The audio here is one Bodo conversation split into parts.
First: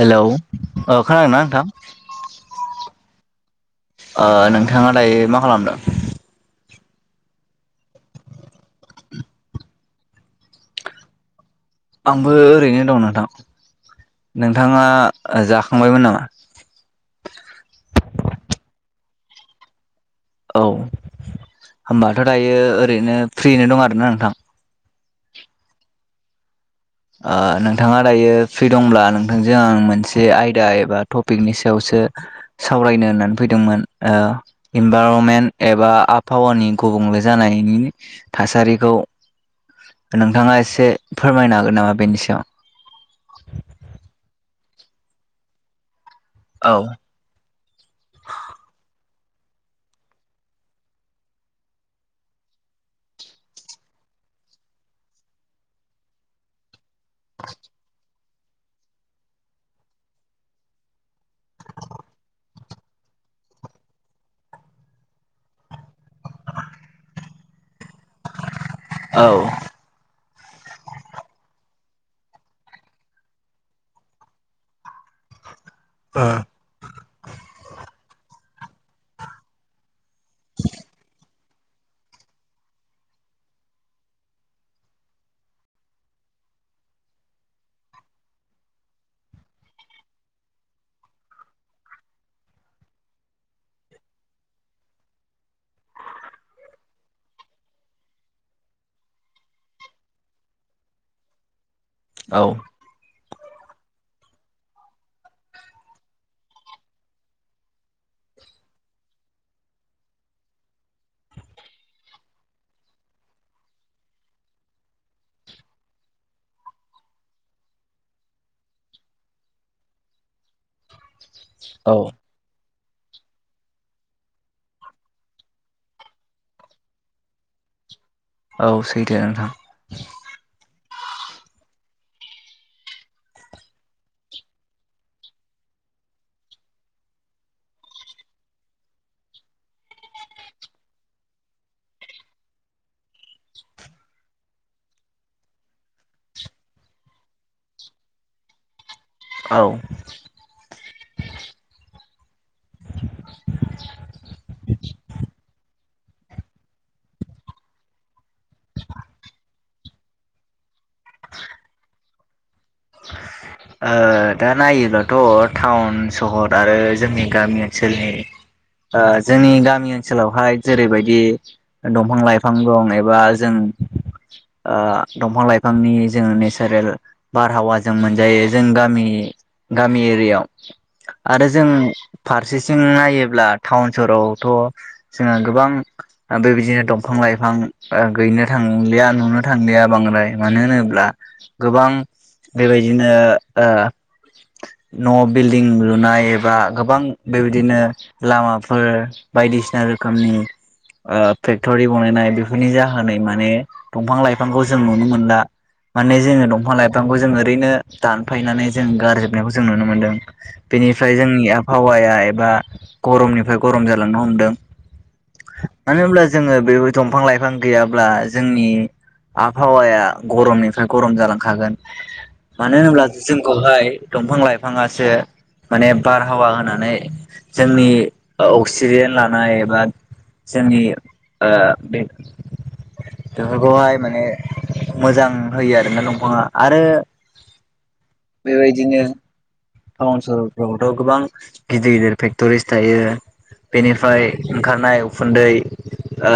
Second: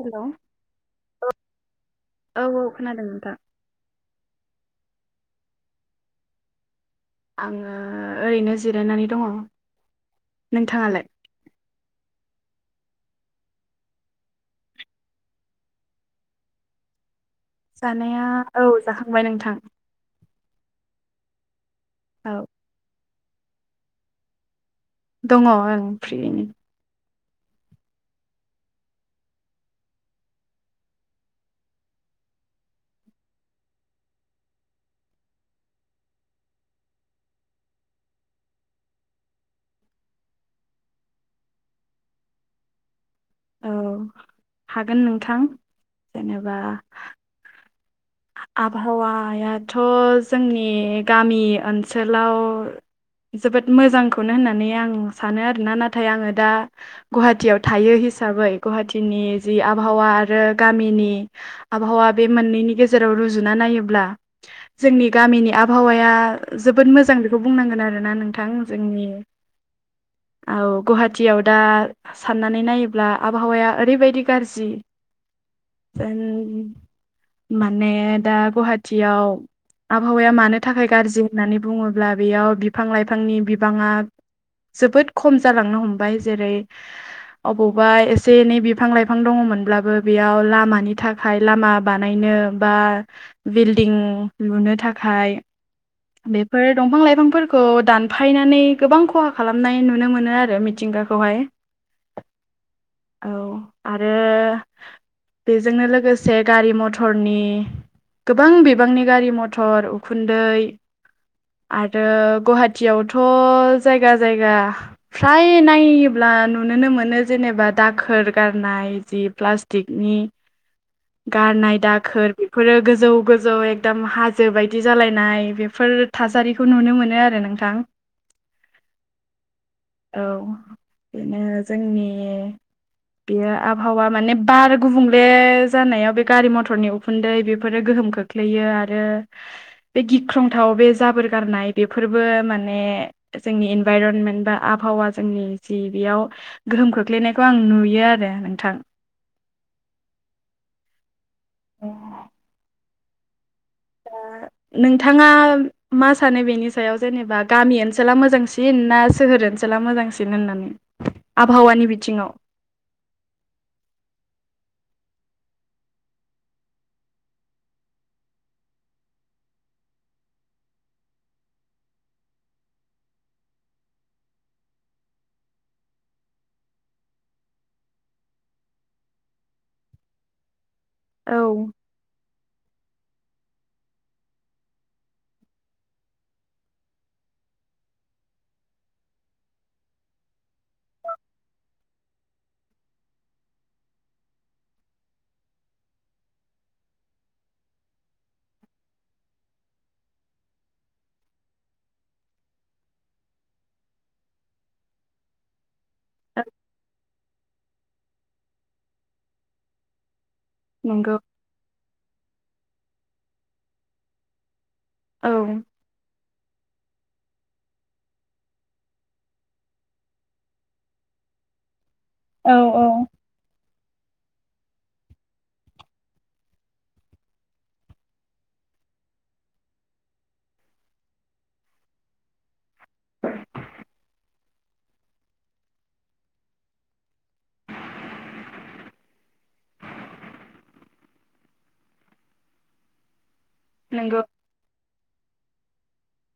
हेलौ औ खोनादोंना नोंथां औ औ खोनादों नोंथां ओ नोंथाङा दायो मा खालामदों आङो ओरैनो जिरायनानै दङ नोंथाङालाय आंबो ओरैनो दं नोंथां नोंथाङा जाखांबायमोन नामा जानाया औ जाखांबाय नोंथां औ होनोमबाथ औ दायो ओरैनो फ्रिनो दं आरोना नोंथां दङ ओं फ्रियैनो ओ नोंथाङा दायो फ्रि दंब्ला नोंथांजों आं मोनसे आयदा एबा टपिकनि सायावसो सावरायनो होननानै फैदोंमोन ओ इनभारमेन्ट एबा आबहावानि गुबुंले जानायनि थासारिखौ नोंथाङा एसे फोरमायनो हागोन नामा बेनि सायाव औ हागोन नोंथां जेनेबा आबहावायाथ जोंनि गामि ओनसोलाव जोबोद मोजांखौनो होननानै आं सानो आरोना नाथाय आङो दा गुवाहाटियाव थायो हिस साबै गुवाहाटिनि जि आबहावा आरो गामिनि आबहावा बे मोननैनि गेजे जेराव रुजुना नायोब्ला जोंनि गामिनि आबहावाया जोबोद मोजां बेखौ बुंनांगोन आरोना नोंथां जोंनि औ औ गुवाहाटियाव दा साननानै नायोब्ला आबहावाया ओरैबायदि गारजि [inaudible] ओं माने दा गुवाहाटियाव आबहावाया मानो थाखाय गाज्रि होननानै बुङोब्ला बेयाव बिफां लाइफांनि बिबाङा जोबोद खम जालांनो हमबाय जेरै अबावबा एसे एनै बिफां लाइफां दङमोनब्लाबो बेयाव लामानि थाखाय लामा बानाय बानायनो बा बिल्डिं लुनो थाखाय बेफोर दंफां लाइफांफोरखौ दानफायनानै गोबां खहा खालामनाय नुनो मोनो आरो मिथिंगाखौहाय औ औ आरो बेजोंनो लोगोसे गारि मथ रनि गोबां बिबांनि गारि मथर उखुन्दै आरो गुवाहाटियावथ जायगा जायगा फ्राय नायोब्ला नुुनोनो मोनो जेनेबा दाखोर गारनाय जि प्लास्टिकनि [inaudible] गारनाय औ दाखोर र गोजौ गोजौ एकदम हाजो बायदि जालायनाय बेफोर थासारि खौ नुनो मोनो आरो नोंथां। औ सैथो नोंथां। औ बेनो जोंनि बेयो आबहावा माने बार गुबुंले जानायाव बे गारि मथर थरनि उखुन्दै बेफोरो गोहोम खोख्लैयो आरो बे गिख्रंथाव बे जाबोर गारनाय बेफोरबो माने जोंनि इनभाइरनमेन्ट बा आबहावा जोंनि जि बेयाव गोहोम खोख्लैनायखौ आं नुयो आरो नोंथां। औ। [inaudible] [inaudible] नोंथाङा मा सानो बेनि सायाव जेनेबा गामि ओनसोला मोजांसिन ना सोहोर ओनसो हला मोजांसिन होननानै आबहावानि बिथिङाव [inaudible] ओ दा नायोब्लाथ' टाउन सहर आरो जोंनि गामि ओनसोलनि जोंनि गामि ओनसोलावहाय जेरैबायदि दंफां लाइफां दं एबा जों दंफां लाइफांनि जोङो नेचारेल बारहावाजों मोनजायो जों गामि गामि एरियायाव। आरो जों औ फारसेथिं नायोब्ला टाउन सहरावथ' जोङो गोबां बेबायदिनो दंफां लाइफां गैनो थांलिया नुनो थांलिया बांद्राय मानो होनोब्ला गोबां बेबायदिनो ओ न' बिल्डिं लुनाय एबा गोबां बेबायदिनो लामाफोर बायदिसिना रोखोमनि फेक्ट'रि बनायनाय बेफोरनि जाहोनै माने दंफां लाइफांखौ जों नुनो मोना। मान जो दंफां - लाइफां खौ जों ओरैनो दानफायनानै जों गारजोबनायखौ जों नुनो मोनदों नंगौ बेनिफ्राय जोंनि हहावाया एबा गरमनिफ्राय गरम जालांनो हमदों। औ मानो होनब्ला जोङो बेबाय दंफां लाइफां गैयाब्ला जोंनि आबहावाया गरमनिफ्राय गरम जालांखागोन। मानो होनोब्ला जोंखौहाय दंफां लाइफाङासो माने बारहावा होनानै जोंनि अक्सिजेन लानाय एबा जोंनि बे बेफोरखौहाय माने मोजां होयो आरोना दंफाङा आरो बेबायदिनो टाउन सहरफ्रावथ' गोबां गिदिर गिदिर फेक्ट'रिस थायो नंगौ बेनिफ्राय ओंखारनाय उखुन्दै ओ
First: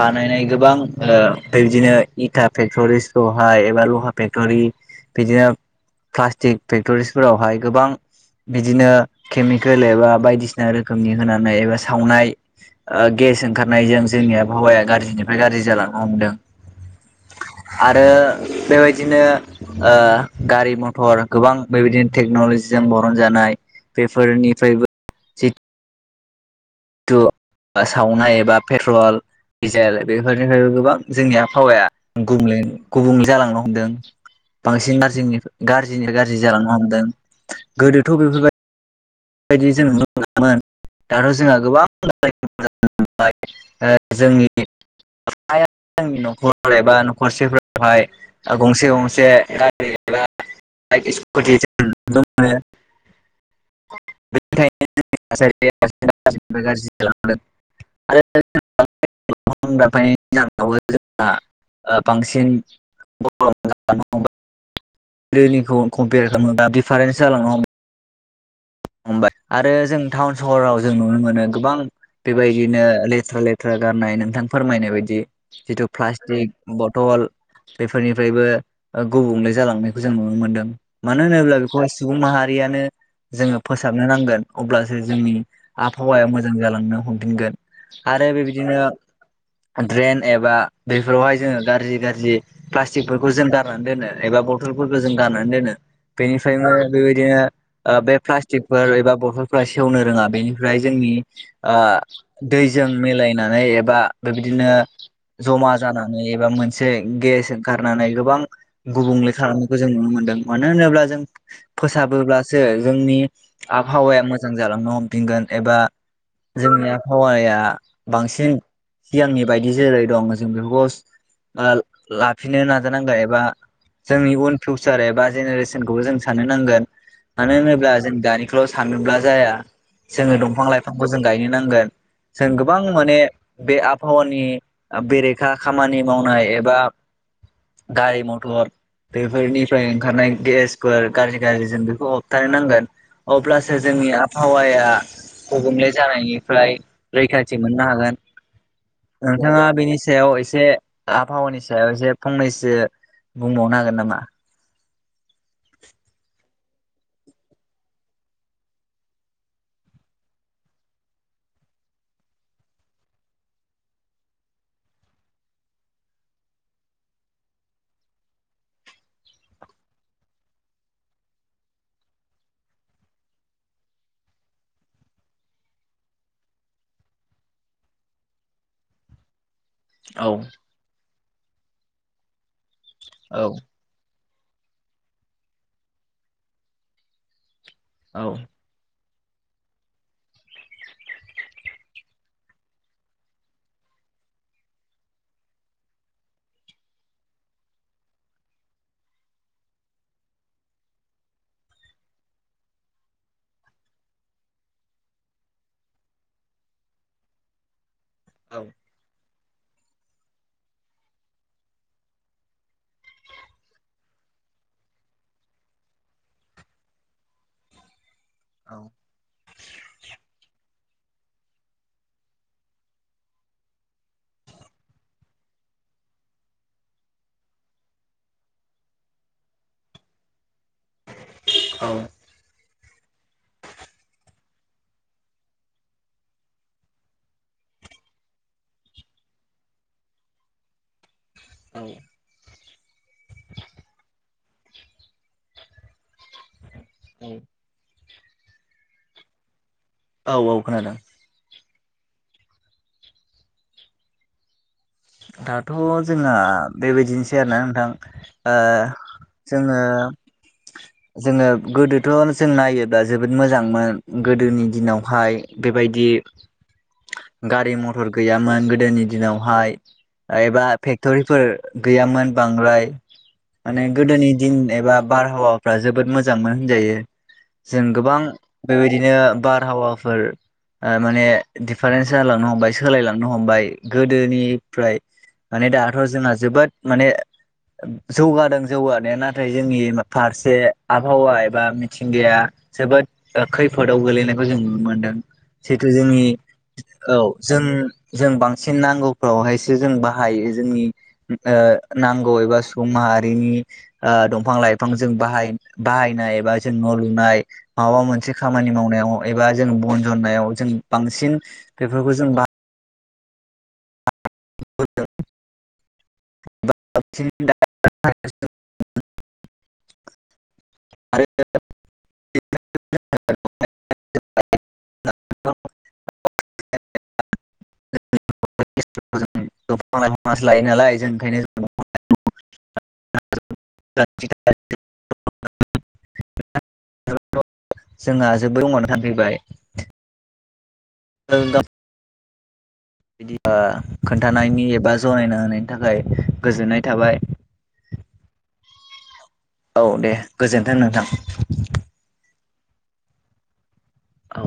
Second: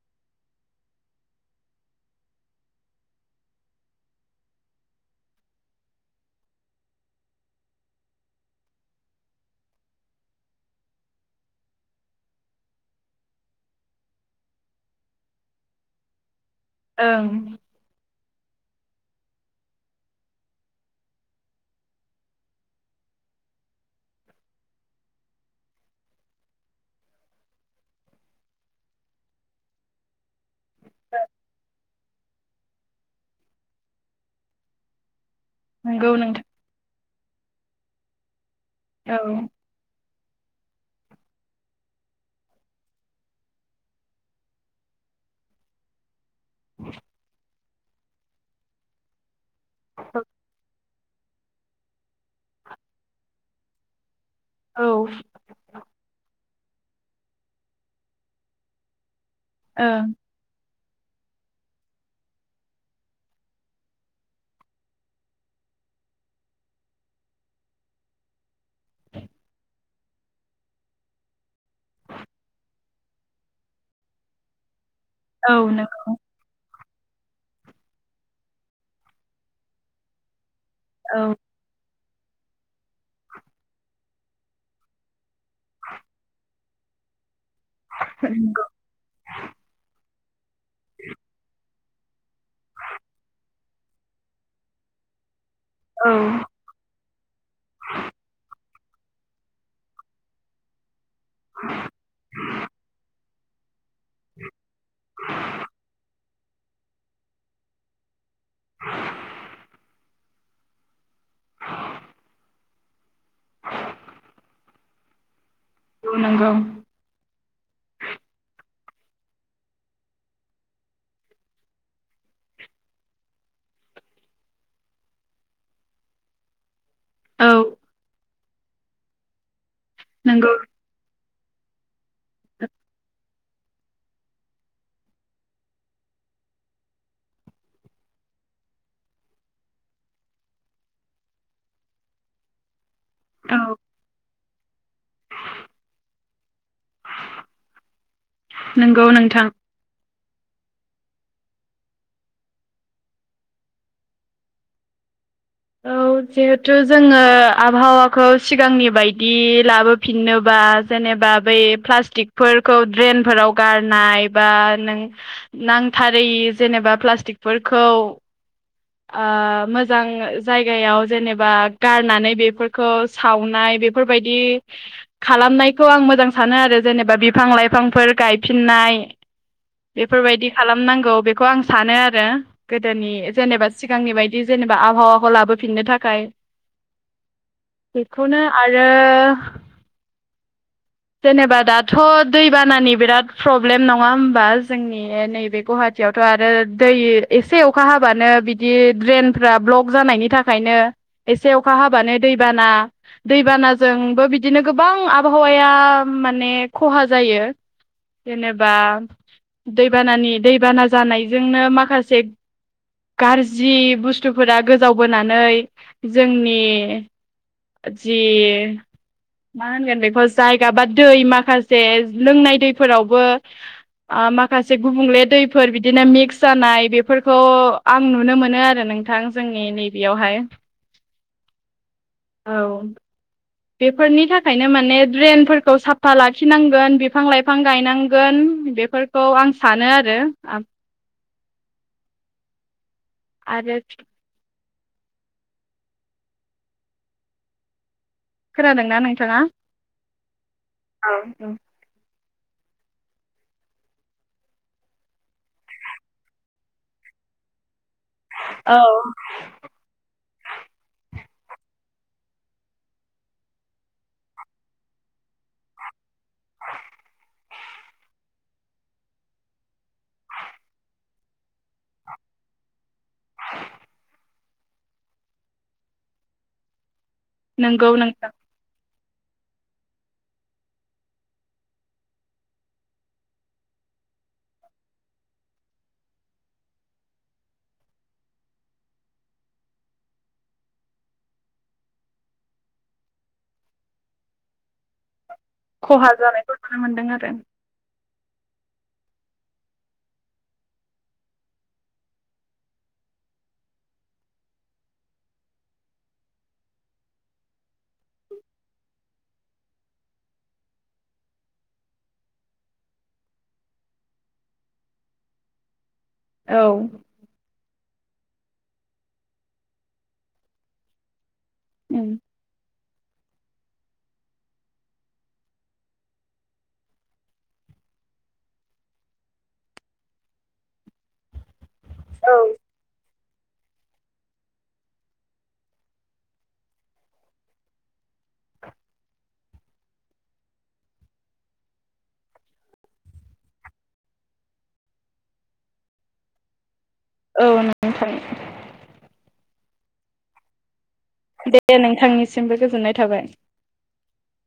बानायनाय गोबां बेबायदिनो इटा फेक्टरिखौहाय एबा लहा फेक्टरि बिदिनो प्लास्टिक फेक्टरिसफोरावहाय गोबां बिदिनो केमिकेल एबा बायदिसिना रोखोमनि होनानै एबा सावनाय गेस ओंखारनायजों जोंनि आबहावाया गाज्रिनिफ्राय गाज्रि जालांनो हमदों। ओं। आरो बेबायदिनो गारि मथर गोबां बेबायदिनो टेक्न'लजिजों बरन जानाय बेफोरनिफ्रायबो थु आसामावहाय एबा पेट्रल दिडिजेल बेफोरनिफ्रायबो गोबां जोंनि आबहावाया गुबुंल गुबुंले जालांनो हमदों बांसिन मार जोंनि नंगौ गाज्रिनि गाज्रि नोंथां जालांनो हमदों गोदोथ' बेफोरबायदि औ बिदि जों नुनो मोनोमोन दाथ' जोंहा गोबां [unintelligible] [unintelligible] खर एबा नखरसेफोरावहाय गंसे गंसे गारि एबा [unintelligible] नुनो मोनो [unintelligible] [unintelligible] [unintelligible] औ ओं जोंहा ओ बांसिन बर' दैनिखौ कम्पेयार खामोबा दिडिफारेन्स जालांनो हमो हबाय आरो जों टाउन सहराव जों नुनो मोनो गोबां बेबायदिनो लेथ्रा लेथ्रा गारनाय नोंथां फोरमायनाय बायदि औ जिथु नंगौ प्लास्टिक बथल बेफोरनिफ्रायबो गुबुंले जालांनायखौ जों नुनो मोनदों मानो औ होनोब्ला बेखौहाय सुबुं माहारियानो जोङो फोसाबनो नांगोन अब्लासो जोंनि आबहावाया मोजां जालांनो हमफिनगोन आरो नंगौ बेबायदिनो ड्रेन एबा बेफोरावहाय जोङो गाज्रि गाज्रि प्लास्टिकफोरखौ जों गारनानै दोनो एबा बथलफोरखौ जों गारनानै दोनो औ बेनिफ्रायनो बेबायदिनो ओ बे प्लास टिकफोर एबा बथलफोरा सेवनो रोङा बेनिफ्राय जोंनि ओ दैजों मिलायनानै एबा बेबायदिनो जमा जाना नै एबा मोनसे गेस गारनानै गोबां गुबुंले खालामनायखौ जों नुनो मोन्दों मानो होनोब्ला जों फोसाबोब्लासो जोंनि आबहावाया मोजां जालांनो हमफिनगोन एबा नंगौ जोंनि आबहावाया बांसिन सिगांनि बायदि जेरै दं जों बिकस ओ लाफिनो नाजानांगोन एबा जोंनि उन फिउचार एबा जेनेरेसनखौबो जों साननो नांगोन औ मानो होनोब्ला जों दानिखौल' सानोब्ला जाया जोङो नंगौ दंफां लाइ फांखौ जों गायनो नांगोन जों गोबां माने बे आबहावानि बेरेखा खामानि मावनाय एबा गारि मटर बेफोरनिफ्राय ओंखारनाय गेसफोर गाज्रि गाज्रि जों बेखौ होबथानो नांगोन औ अब्लासो जोंनि आबहावाया गुबुंले जानायनिफ्राय रैखाथि मोननो हागोन नोंगौ नोंथां नोंथाङा बेनि सायाव एसे आबहावानि सायाव एसे फंनैसो बुंबावनो हागोन नामा औ [inaudible] जिहेथु जोङो आबहावाखौ सिगांनि बायदि लाबोफिननोबा जेनेबा बै प्लास्टिकफोरखौ ड्रेनफोराव गारनाय बा नों नांथारै जेनेबा प्लास्टिकफोरखौ ओ मोजां जायगायाव जेनेबा गारनानै बेफोरखौ सावनाय बेफोरबायदि खालामनायखौ आं मोजां सानो आरो जेनेबा बिफां लाइफांफोर गायफिननाय औ बेफोरबायदि खालामनांगौ बेखौ आं सानो आरो गोदोनि औ जेनेबा सिगांनि बायदि जेनेबा आबहावाखौ लाबोफिननो थाखाय औ बेखौनो आ रो [inaudible] जेनेबा दाथ' दैबानानि बिराद प्रब्लेम नङा होमबा जोंनि नैबेखौहाय खाथियावथ' आरो दै एसे अखा हाबानो बिदि ड्रेनफ्रा ब्लक जानायनि थाखायनो एसे अखा हाबानो दैबाना दै बानाजोंबो बिदिनो गोबां आबहावाया माने खहा जायो [inaudible] जेनेबा दैबानानि दैबाना जानायजोंनो माखासे गाज्रि बुस्थुफोरा गोजाव बोनानै जोंनि जि मा होनगोन बेखौ जायगा बा दै माखासे लोंनाय दैफोरावबो ओ माखासे गुबुंले दैफोर बिदिनो मिक्स जानाय बेफोरखौ आं नुनो मोनो आरो नोंथां जोंनि नैबेयावहाय औ। औ। बेफोरनि थाखायनो माने ड्रेनफोरखौ साफा लाखिनांगोन बिफां लाइफां गायनांगोन बेफोर खौ आं सानो आरो। [unintelligible] आरो [unintelligible] खोनादोंना नोंथाङा? औ औ खोनादों। औ। दाथ' जोंहा बेबायदिनोसै आरोना नोंथां। ओ औ जोङो जोङो गोदोथ' जों नायोब्ला जोबोद मोजांमोन गोदोनि दिनावहाय बेबायदि गारि मथर गैयामोन गोदोनि दिनावहाय एबा फेक्टरिफोर गैयामोन बांद्राय माने गोदोनि दिन एबा बारहावाफ्रा जोबोद मोजांमोन होनजायो जों नंगौ गोबां नोंथां बेबायदिनो बारहावाफोर ओ माने डिफारेन्स जालांनो हमबाय सोलायलांनो हमबाय गोदोनि फ्राय माने दाथ' जोंना जोबोद माने जौगादों जौगानाया नाथाय जोंनि फारसे आबहावा एबा मिथिंगाया जोबोद खैफोदाव गोलैनायखौ जों नुनो मोन्दों। जिथु खहा जोंनि जानायखौ नुनो मोनदों औ आरो जों जों बांसिन नांगौ‌। फ्रावहायसो जों बाहायो जोंनि नांगौ एबा सुबुं माहारिनि दंफां लाइफां जों बाहाय बाहायनाय एबा जों न' लुनाय। माबा मोनसे खामानि मावनायाव एबा जों बन जन्नायाव जों बांसिन बेफोरखौ जों बा हायबो‌दों। औ [unintelligible] [unintelligible] आरो [unintelligible] [unintelligible] दंफां लाइफाङासो लायो नालाय जों ओंखायनो दंफां लाइफां [unintelligible] [unintelligible] [unintelligible] औ। जोंहा जोबोर [unintelligible] नो सानफैबाय औ नोंथां। बिदिबा खोन्थानायनि एबा जनायना होनायनि थाखाय गोजोननाय थाबाय। औ नों नोंथां। औ दे गोजोन्थों नोंथां। दे नोंथांनिसिमबो गोजोननाय थाबाय। औ।